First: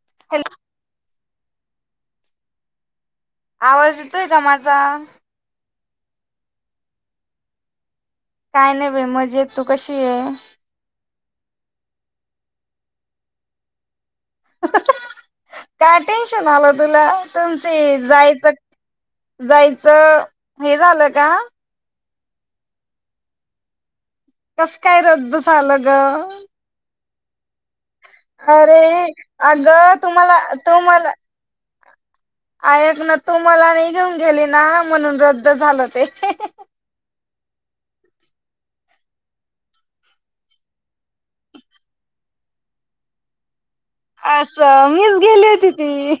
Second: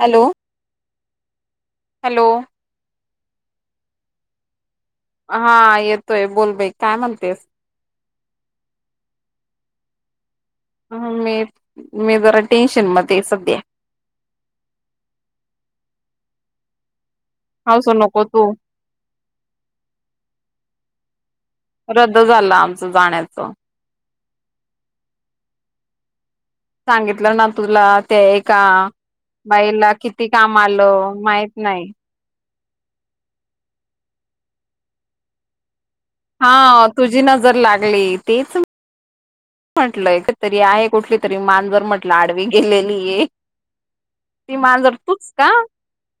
Hello hello आवाज येतोय का म हा येतोय बोल बाई काय म्हणतेस काय नाही ब मज येत तू कशी ये ह मी मी जरा टेन्शन मध्ये सध्या काय टेन्शन आलं तुला हसू तुमची नको जायचं तू जायचं हे झालं का रद्द झाला आमचं जाण्याच कस काय रद्द झालं ग सांगितलं ना तुला ते एका अरे बाईला अगं किती तुम्हाला काम तुम्हाला आलं माहित नाही ऐक ना तू मला नाही घेऊन गेली ना म्हणून रद्द झालं ते हा तुझी नजर लागली तीच म्हंटलं एक तरी आहे कुठली तरी मांजर म्हटलं आडवी गेलेली आहे ती असं मांजर मीच तूच का गेली होती ती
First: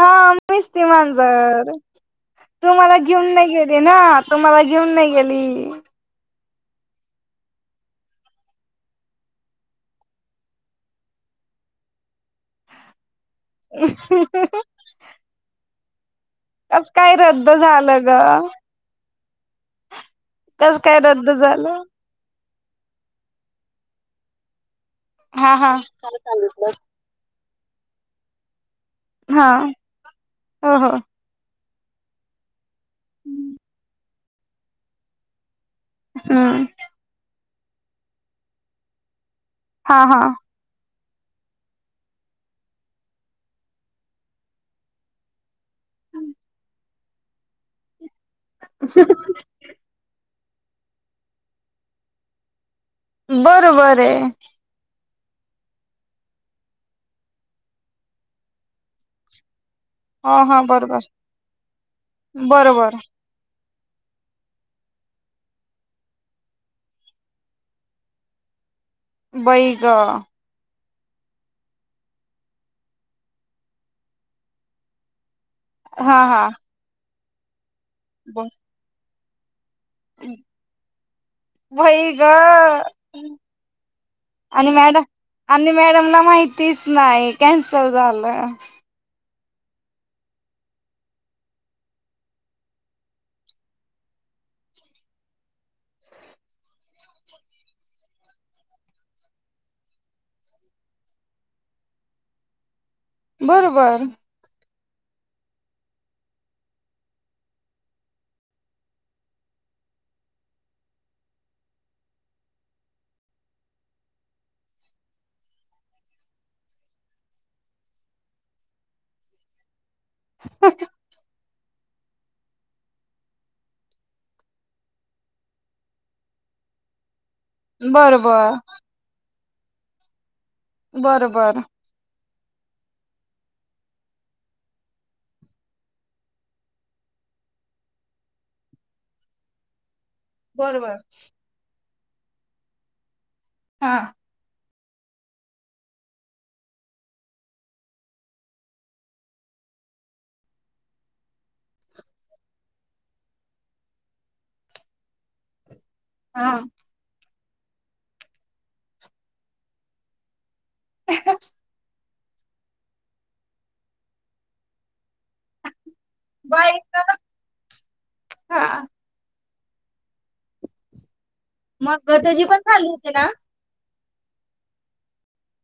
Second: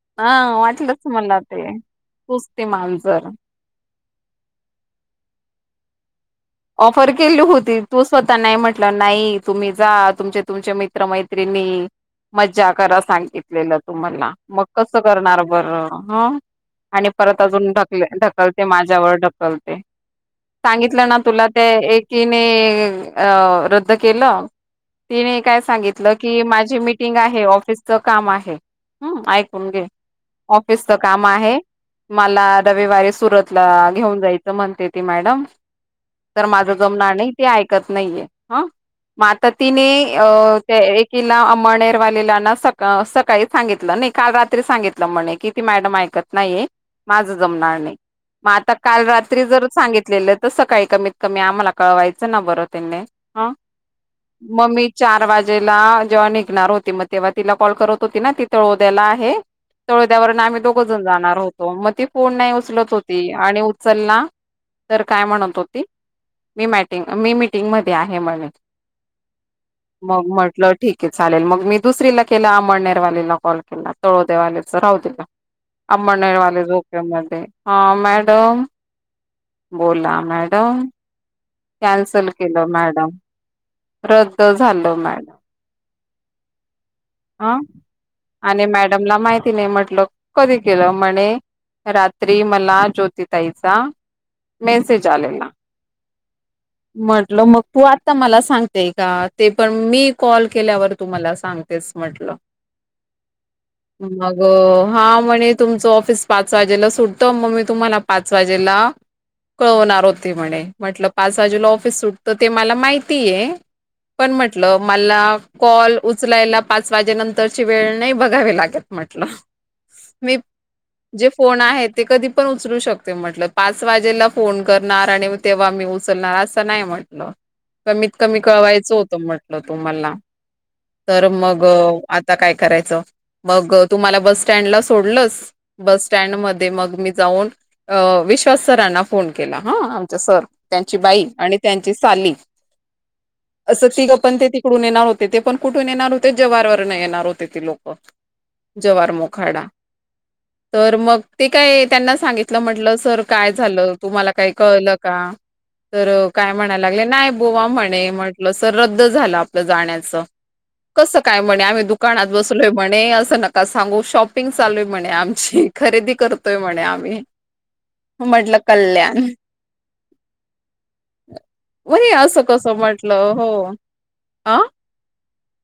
हा मिस्ते वाटलंच मला मांजर ते तूच ते तू मला मांजर घेऊन नाही गेली ना तु मला घेऊन नाही गेली ऑफर केली होती तू स्वतः नाही म्हटलं नाही तुम्ही जा तुमचे तुमचे मित्रमैत्रिणी मज्जा करा सांगितलेलं तुम्हाला मग कसं करणार बर हो कस आणि काय परत रद्द अजून ढकल झालं ग ढकलते माझ्यावर ढकलते कस काय सांगितलं ना रद्द तुला त्या झालं एकीने अ रद्द केलं तिने हा काय हा सांगितलं काय की सांगितलं माझी मीटिंग आहे ऑफिसच काम आहे. हम्म हा ऐकून घे हो हो ऑफिसच काम आहे मला रविवारी सुरतला घेऊन जायचं म्हणते ती मॅडम तर हम्म माझं जमनार नाही ते ऐकत नाहीये ह म आता तीने हा हा त्या एक तिला मनेरवालेलाना सका सकाळी सांगितलं नाही काल रात्री सांगितलं म्हणे कि ती मॅडम ऐक शकत नाही माझ जमणार नाही. मग आता काल रात्री जर सांगितलेलं तर सकाळी कमीत कमी आम्हाला कळवायचं ना परत बरोबर आहे. मी चार वाजेला जेव्हा निघणार होती मग तेव्हा तिला कॉल करत होती ना ति तळोद्याला आहे हा तळोदयावरून हा आम्ही दोघं जण बरोबर जाणार होतो मग ती फोन नाही उचलत बरोबर होती आणि चल्ला तर काय म्हणत होत मी मॅंटीम मी मीटिंग मध्ये आहे म्हने बै ग ठीक आहे चालेल मग मी दुसरीला केला अमळनेरवालेला कॉल केला तळोदवालेच राहू दे म्हटल हा हा अंमळनेरवाले झोपे मधे, ह मॅडम बोला मॅडम वई ग कॅन्सल केलं मॅडम रद्द आणि झालं मॅड मॅडम आणि मॅडम ला माहितीच नाही कॅन्सल झालं तिने म्हटलं कधी केलं म्हणे रात्री मला ज्योतिताईचा मेसेज आलेला. [unintelligible] म्हटलं मग तू आत्ता मला सांगतेय का ते पण मी कॉल केल्यावर तू मला सांग तेच म्हटलं बरोबर मग हा म्हणे तुमचं ऑफिस पाच वाजेला सुटतं मग मी तुम्हाला पाच वाजेला कळवणार होते म्हणे म्हटलं पाच वाजेला ऑफिस सुटत ते मला माहितीय पण म्हटलं मला कॉल उचलायला पाच वाजे नंतरची वेळ नाही बघावी लागत म्हटलं मीे फोन आहे ते कधी पण उचलू शकते म्हटलं पाच वाजेला फोन करणार आणि तेव्हा मी उचलणार. असं नाही म्हटलं, कमीत कमी बरोबर कळवायचं होतं म्हटलं तु मला. बर बर, हो आता काय करायचं. मग तुम्हाला बस स्टँडला सोडलंच, बस स्टँड मध्ये मग मी जाऊनअ माझ्या विश्वास सरांना फोन केला. हं सर बरोबर त्यांची बाई आणि त्यांची साली अस हा तिघ पण त कून येणार होते, ते पण कठून येणार होते. ते जवारवर न येणार होते ती लोक जवार मोखाडा तर मग ते काय त्यांना सांगितलं म्हटलं सर काय झालं तु मला काही कळलं का? तर हा काय म्हणायला लागले नाही. म्हणे म्हटल रद्द झालं आपलं जाण्याच कस काय म्हणे आम दु कानाात बसलोय म्हणे असं नका सांगू शॉपिंग चालूय म्हणे आम खरेदी करतोय बाई म्हणे ग आम्ही म्हटलं हा कल्याण वही मग असं त्याची पण कसं झाली होती ना म्हटलं हो. अ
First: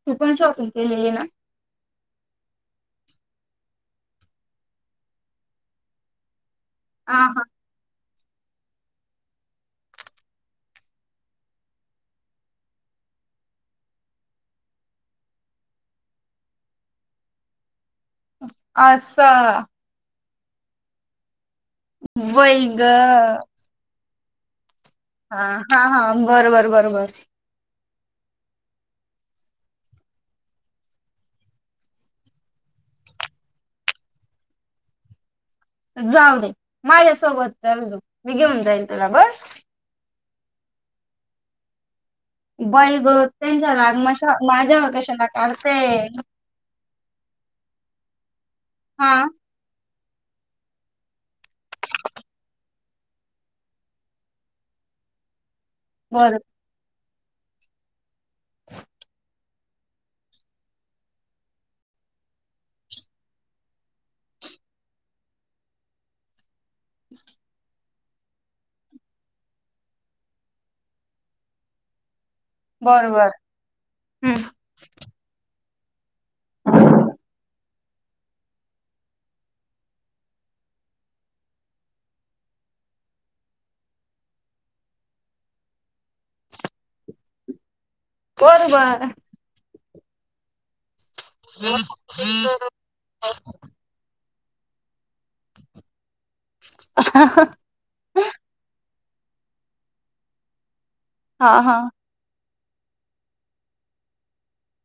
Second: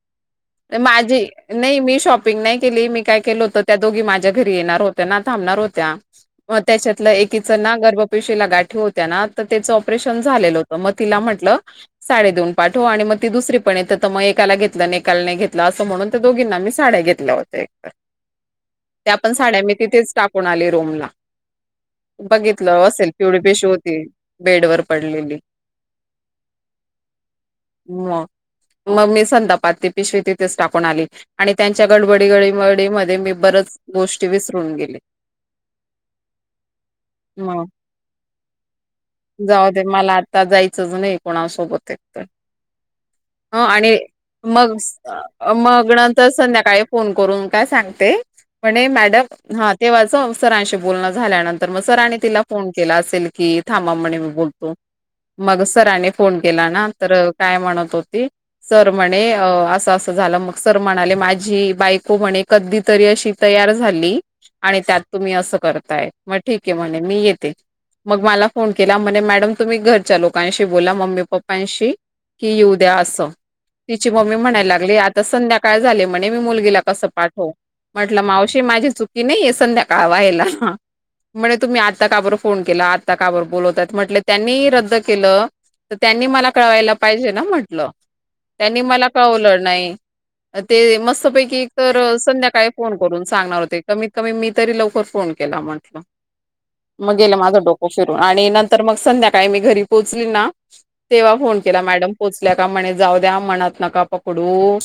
तू पण शॉपिंग केलेली ना माझी नाही मी, शॉपिंग नाही केली, मी काय केल होत त्या दोघी माझ्या घरी येणार होत्या ना, थांबणार होत्या, मग त्याच्यातलं हा हा एकीच ना गर्भ पिशवी ला गाठी ना त्यांच ऑपरेशन झालेल होत, तिला म्हटल साडी धुवून पाठव. मग ती दुसरी पण येत तर मग एकाला घेतलं एकाला नाही घेतलं असं म्हणून त्या दोघींना मी साड्या घेतल्या होत्या. त्या पण असं साड्या मी तिथेच टाकून आली रोम ला वई ग बघितलं असेल पिवळी पेशवी होती बेडवर. पडलेली हा हा हा बरोबर, बरोबर. म मग मी संताप- पालती पिशवी तिथेच टाकून आली आणि त्यांच्या गडबडी गडमडी मध्ये मी बरच गोष्टी विसरून- गेले. जाऊ दे माझ्या सोबत मग चल मी घेऊन जा येईल तुला बस. जाऊ दे मला आता जायचंच नाही कोणासोबतच. बाई ग त्यांच्या रागमाशा वर. मग मग नंतर संध्याकाळी फोन करून काय सांगते. म्हणे हा मॅडम हा. तेव्हाच सरांशी बोलणं झाल्यानंतर मग सरांनी तिला फोन केला असेल की, थांबा म्हणे मी बोलतो. [unintelligible] मग सराने बर फोन केला ना तर काय म्हणत होती सर म्हणे असं असं झालं मग सर म्हणाले माझी बायको म्हणे, कधी तरी अशी तयार झाली. आणि त्यात तुम्ही असं करताय मग ठीक आहे म्हणे मी येते? मग मला फोन केला म्हणे मॅडम तुम्ही घरच्या लोकांशी बोला मम्मी पप्पांशी. कि येऊ द्या बर असं बर तिची मम्मी हम्म म्हणायला लागली आता संध्या काय झाले म्हणे मी मुलगीला कसं पाठवु. म्हटलं मावशी माझी चुकी नाही आहे संध्याकाळ व्हायला? म्हणे तुम्ही आत्ता का बर फोन केला आता का बर बोलवतय म्हटले त्यांनी रद्द केल? तर त्यांनी मला कळवायला पाहिजे ना म्हटलं? त्यांनी बरोबर मला का कळवलं नाही? ते म पैकी तर संध्याकाळी फोन करून सांगणार होते, कमीत कमी मी तरी लवकर फोन केला म्हटल, मग गेल माझ डोकं फिरून आणि नंतर मग? संध्याकाळी मी घरी पोहोचली ना! तेव्हा हा फोन हा केला मॅडम पोचल्या का म्हणे. जाऊ द्या म्हणत नका पकडू.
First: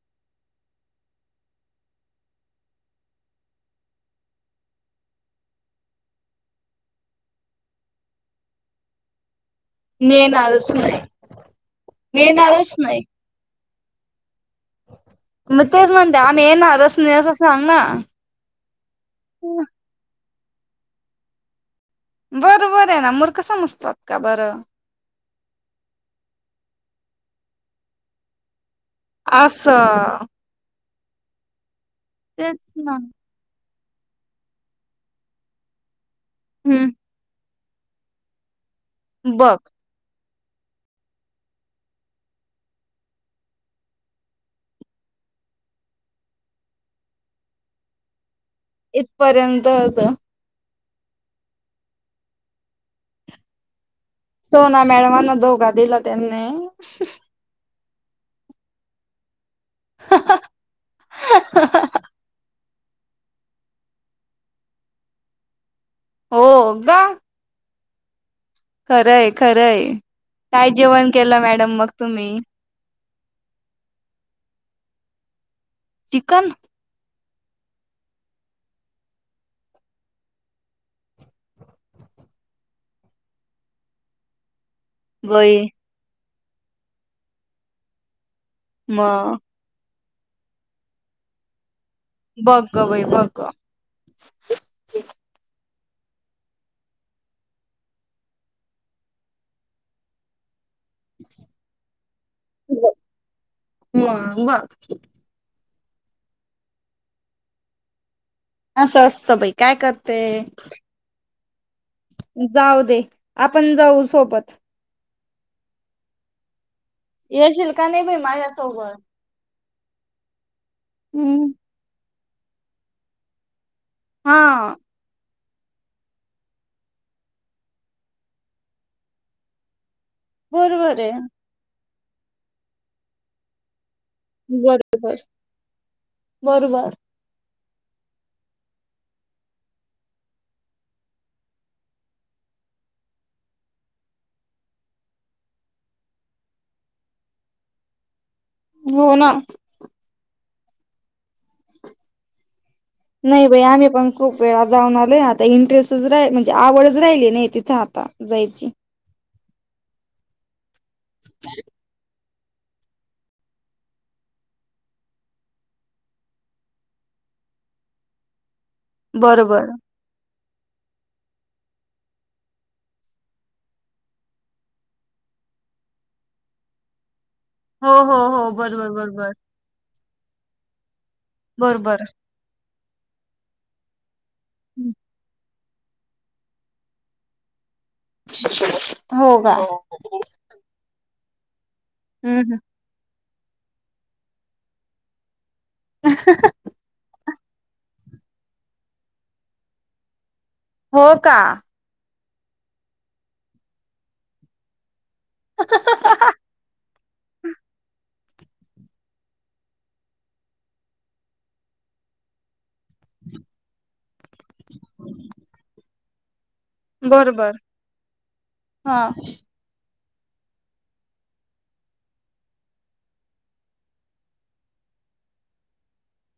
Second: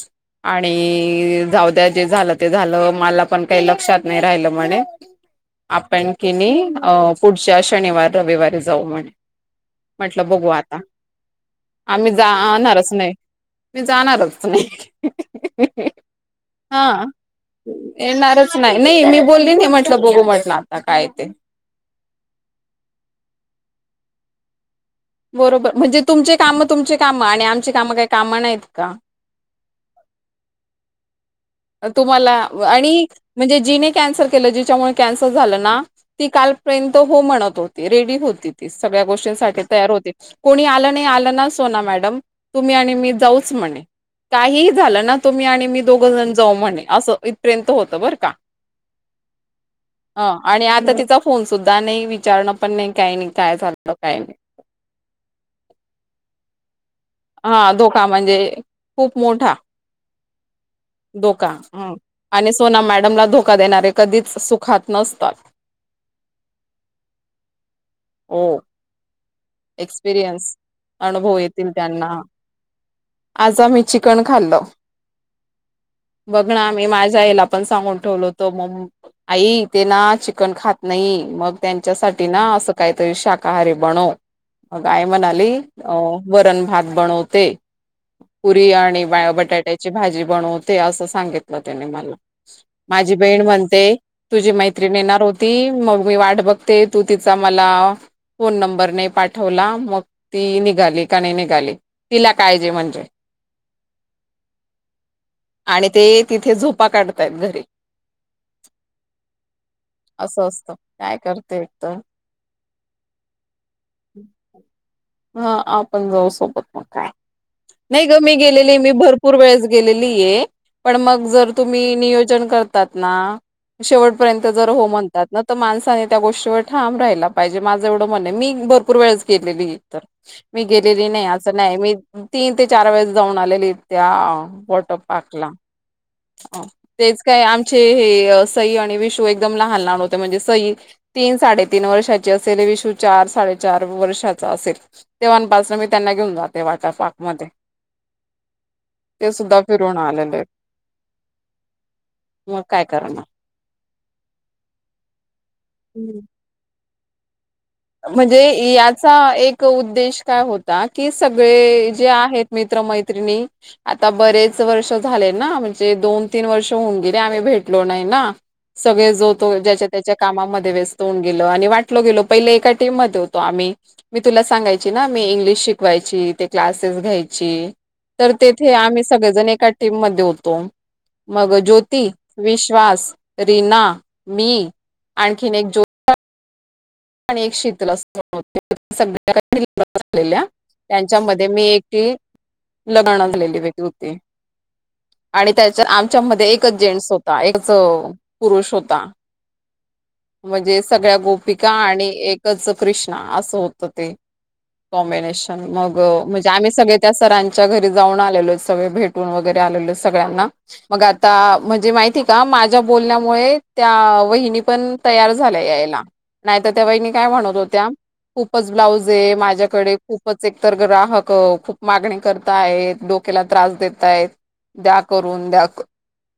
आणि जाऊद्या जे झालं ते झालं मला पण काही लक्षात नाही राहिलं म्हणे? आपण कि नाही पुढच्या शनिवार रविवारी जाऊ म्हणे, मी म्हटलं बघू येणारच आता नाही आम्ही मी येणारच जाणार. नाही मी जाणारच नाही. मग तेच म्हणते आम्ही हा येणारच नाही असं सांग ना येणारच नाही नाही मी बोलली नाही म्हटलं बोलू म्हटल. आता काय य ते? बरोबर आहे ना मूर्ख समजतात का बरं? बरोबर म्हणजे तुमचे काम तुमचे काम आणि आमची काम काही कामं नाहीत का? अस तुम्हाला ना आणि म्हणजे जीने कॅन्सल केलं जिच्यामुळे कॅन्सल झालं ना? ती हम्म कालपर्यंत हो म्हणत होती रेडी होती ती सगळ्या बघ गोष्टींसाठी तयार होती. कोणी आलं नाही आलं ना सोना मॅडम तुम्ही आणि मी जाऊच म्हणे? काहीही झालं ना तुम्ही आणि मी दोघ जण जाऊ म्हणे असं इथपर्यंत होतं बरं का? इथपर्यंत होत. ह आणि आता तिचा फोन सुद्धा नाही विचारण पण नाही काही काय झालं? काही नाही सोना मॅडमांना धोका दिला त्यांनी हा धोका म्हणजे खूप मोठा धोका ह आणि सोना मॅडमला धोका देणारे कधीच सुखात नसतात. हो का? हो. खरंय खरय एक्सपिरियन्स काय जेवण अनुभव केलं येतील मॅडम मग त्यांना तुम्ही आज आ म्ी चिकन खाल्ल. चिकन बघण मी माझ्या याला पण सांगून ठेवलो होतो म आई ते ना चिकन खात नाही, मग त्यांच्यासाठी ना असं काहीतरी शाकाहारी बनव. अग आय म्हणाली बई अ वरण भात बनवते. पुरी आणि मग बटाट्याची भाजी बनवते असं सांगितलं. मला बघ ग बाई माझी बघ बहीण ग म्हणते तुझी मैत्री येणार होती. मग मी वाट बघते तू तिचा मला फोन नंबर नाही. पाठवला मग ती निघाली का नाही निघाली तिला कायजे म्हणजे ह बर आणि ते तिथे झोपा काढतय घरी असं असतं बाई काय करते. असं असतं काय करते एक तर जाऊ दे आपण जाऊ सोबत हा आपण जाऊ सोबत म काय येशील का नाही ग बाई मी गेलेली मी माझ्यासोबत भरपूर वेळेस हम्म णर तुम्ही नियोजन करणार ना शेवट पर जर हा हो म्हणतात. न तर माणसाने त्या गोष्टीवर ठाम राहायला पाहिजे माझं एवढं म्हण मी भरपूर वेळच केलेली. तर मी बरोबर गेलेली आहे नाही असं नाही मी तीन ते चार वेळेस जाऊन आलेली. त्या वॉटर बरोबर पार्क ला बरोबर तेच काही आम हे सई आणि विश एकदम लहान लहान हो म्हणे स तीन सा तन वर्षा अस वि चार चार वर् [inaudible] असेल तेव्हापासून मी त्यांना घेऊन जाते वा पाक म हो ना ते सुद्धा फिरवून आलेले आहेत. मग काय करणार नाही बाई आम्ही पण खूप वेळा जाऊन आलेय आता इंटरेस्टच रा म्हणजे आवडच राहिली नाही तिथ म्हणजे याचा एक उद्देश काय होता की सगळे जे आहेत. मित्र मैत्रिणी आता बरेच वर्ष झाले ना म्हणजे दोन तीन वर्ष होऊन गेले आम्ही, भेटलो नाही ना, सगळे जोतो बरोबर. ज्याच्या त्याच्या कामामध्ये व्यस्त होऊन गेल आणि वाटल गेलो पहिले. होतो मी तुला सांगाय ना मी इंग्लिश शिकवायची ते क्लासेस घ्याय हो हो तर हो तेथे बरोबर आम्ही बरोबर. सगळे जण एका टीम मधे ठेवतो, मग बरोबर ज्योती, विश्वास, रीना मी आणखीन एक जो आणि एक शीतल अस [unintelligible] सगळ्या हो का ट्रीपला आलेल्या त्या त्याच्यामध्ये मी एकटी हम्म लग्न झालेली [unintelligible] होती. आणि त्याच्या आमच्या मध्ये एकच जेंट्स होत एकच पुरुष होता, म्हणजे हो सगळ्या का. गोप आणि एकच कृष्णा असं होतं ते. कॉम्बिनेशन, मग म्हणजे आम्ही सगळे त्या सरांच्या घरी जाऊन आलेलोत सगळे भेटून वगैरे आलेलोय सगळ्यांना, मग आता म्हणजे माहित आहे का माझ्या बोलण्यामुळे त्या वहिनी पण तयार झाल्या यायला. नाहीत त्या वहिनी काय बरोबर म्हणत होत्या, खूपच हा ब्लाऊज आहे माझ्याकडे खूपच एकतर ग्राहक खूप मागणी करता आहेत, डोक्याला त्रास देत आहेत. द्या करून द्या क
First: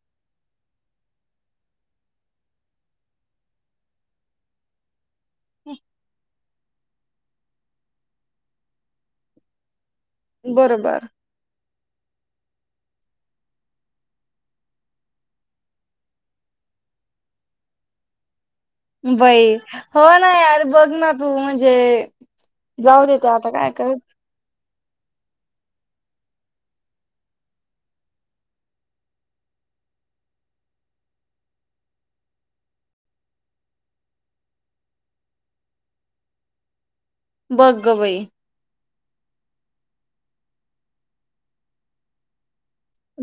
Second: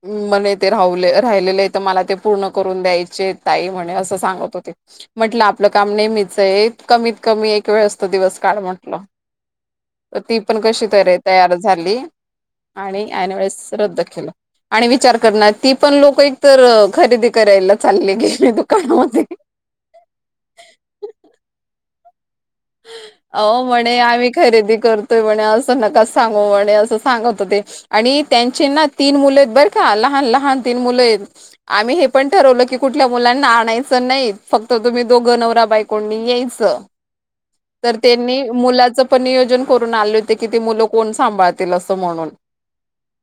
म्हणे ते राहवले राहिलेले तर मला ते पूर्ण करून द्यायचे ताई म्हणे असं सांगत होते. म्हटलं आपलं काम नेहमीच आहे कमीत कमी एक वेळ असतो दिवस काढ म्हटलं. तर ती पण कशी बरोबर तर तयार झाली आणि एनवेेळेस रद्द केलं. आणि विचार कर ना, ती पण लोकंं एकतर खरेदी करायला चालली गेली दु बाई, हो ना यार बघ ना तू म्हणजे जाऊ देते आता आओ काय म्हणे करत आम्ही खरेदी करतोय म्हणे असं नका सांगू म्हणे असं सांगत होते, आणि त्यांचे ना तीन मुलेत बरं का, लहान लहान तीन मुलं आहेत, आम्ही हे पण ठरवलं की कुठल्या मुलांना आणायचं नाही फक् तुम्ही दोघं नवरा बायकोंनी यायचं, बघ तर ग बाई त्यांनी मुलाचं पण नियोजन करून आले होते की ते मुलं कोण सांभाळतील असं म्हणून,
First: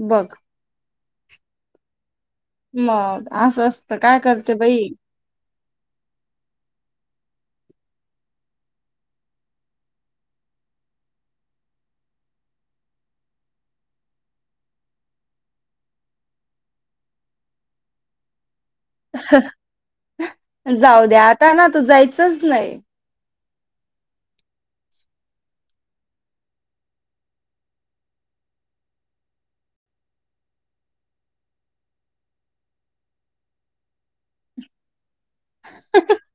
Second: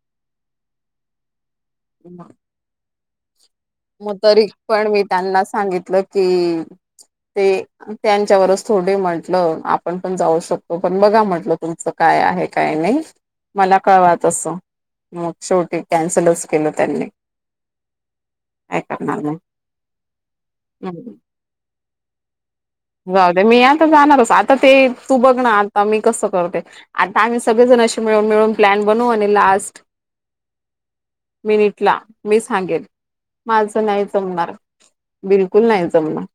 बग. [unintelligible] मग असं असतं मग काय तरी करते पण बाई मी त्यांना सांगितलं की, ते, त्यांच्यावरच थोडे म्हटलं आपण पण जाऊ शकतो पण बघा म्हटल तुमचं काय? काय आहे काय नाही मला कळवा तसं. मग शेवटी कॅन्सलच केलं त्यांनी. [inaudible] काय करणार मग. जाऊ हम्म द्या आता ना तू जायचंच नाही. नाय मी आता जाणारच, आता ते तू बघ ना आता मी कसं करते, आता आम्ही सगळेजण अशे मिळून ळून प्लान बनवू आणि लास्ट [inaudible] मिनिट ला, मी सांगेल माझं नाही जमणार. बिलकुल नाही जमणार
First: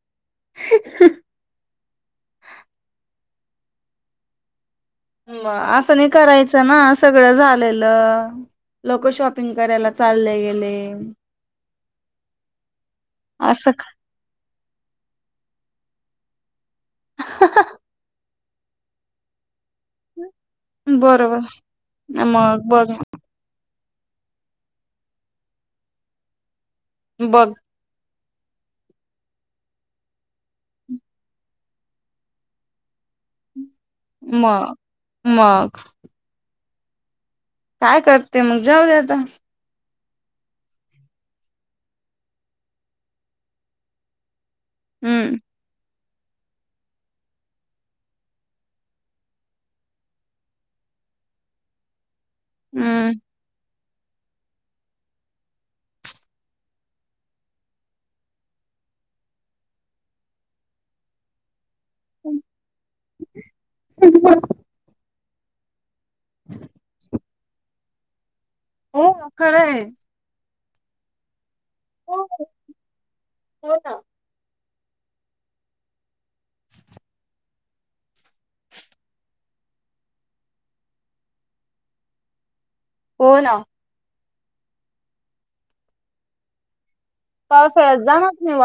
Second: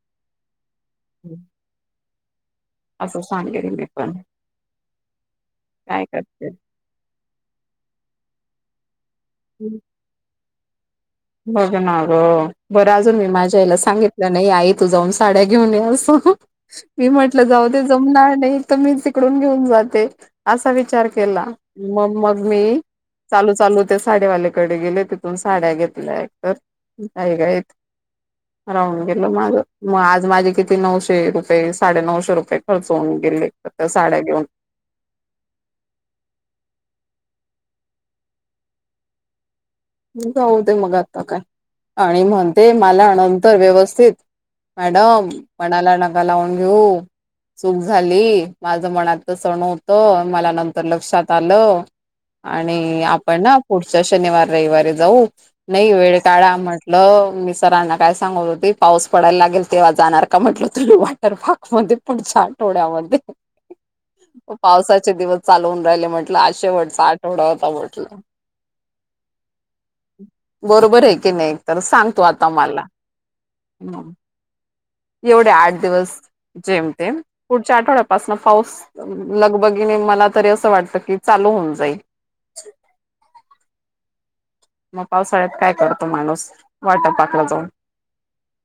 असं सांगणारे मी पण. असं काय नाही करते. करायचं ना सगळं झालेलं लो कं शॉपिंग करायला चालले गेले. बघ ना ग, बरं अजून मी माझ्या असं आईला सांगितलं नाही आई तू जाऊन साड्या घेऊन ये असं, मी म्हंटलं जाऊ दे जमणार नाही. तर मी तिकडून घेऊन जाते. असा विचार बरोबर केला, मग मग मी चालू चालू ते साडीवाल्याकडे गेले तिथून साड्या घेतल्या एकतर, घाई बघ घाईत. [inaudible] राहून गेलं माझं, मग आज माझे किती नऊशे रुपये साडे नऊशे रुपये खर्च होऊन गेले. त्या साड्या घेऊन मग, मग काय करते मग जाऊ दे आता. जाऊ दे मग आता काय? आणि म्हणते मला नंतर व्यवस्थित मॅडम हम्म मनाला नका लावून घेऊ, चूक झाली, माझ मनात तस नव्हतं, होत मला नंतर लक्षात आलं. आणि हम्म आपण ना पुढच्या शनिवार रविवारी जाऊ नाही वेळ काढा म्हटलं मी सरांना काय सांगत होती पाऊस पडायला लाग तेव्हा जाणार का म्हटल तुमी वॉटर पार्क मन ते पुढच्या आठवड्यामध्ये पावसाचे दिवस चालून हुन राहिले म्हटलं हा शेवटचा आठवडा होता म्हटलं. हो काय खरं हे. बरोबर हे की नाही तर सांगतू आता माला. हो ना एवढे आठ दिवस जेमतेम पुढच्या आठवड्यापासन पाऊस लगबगीणे मला त अस वाटत की चालू होन जाईल. हो ना. म पावसाळ्यात काय करतो माणूस वॉटर पार्कला जाऊन पावसाळ्यात जाणात नी वाट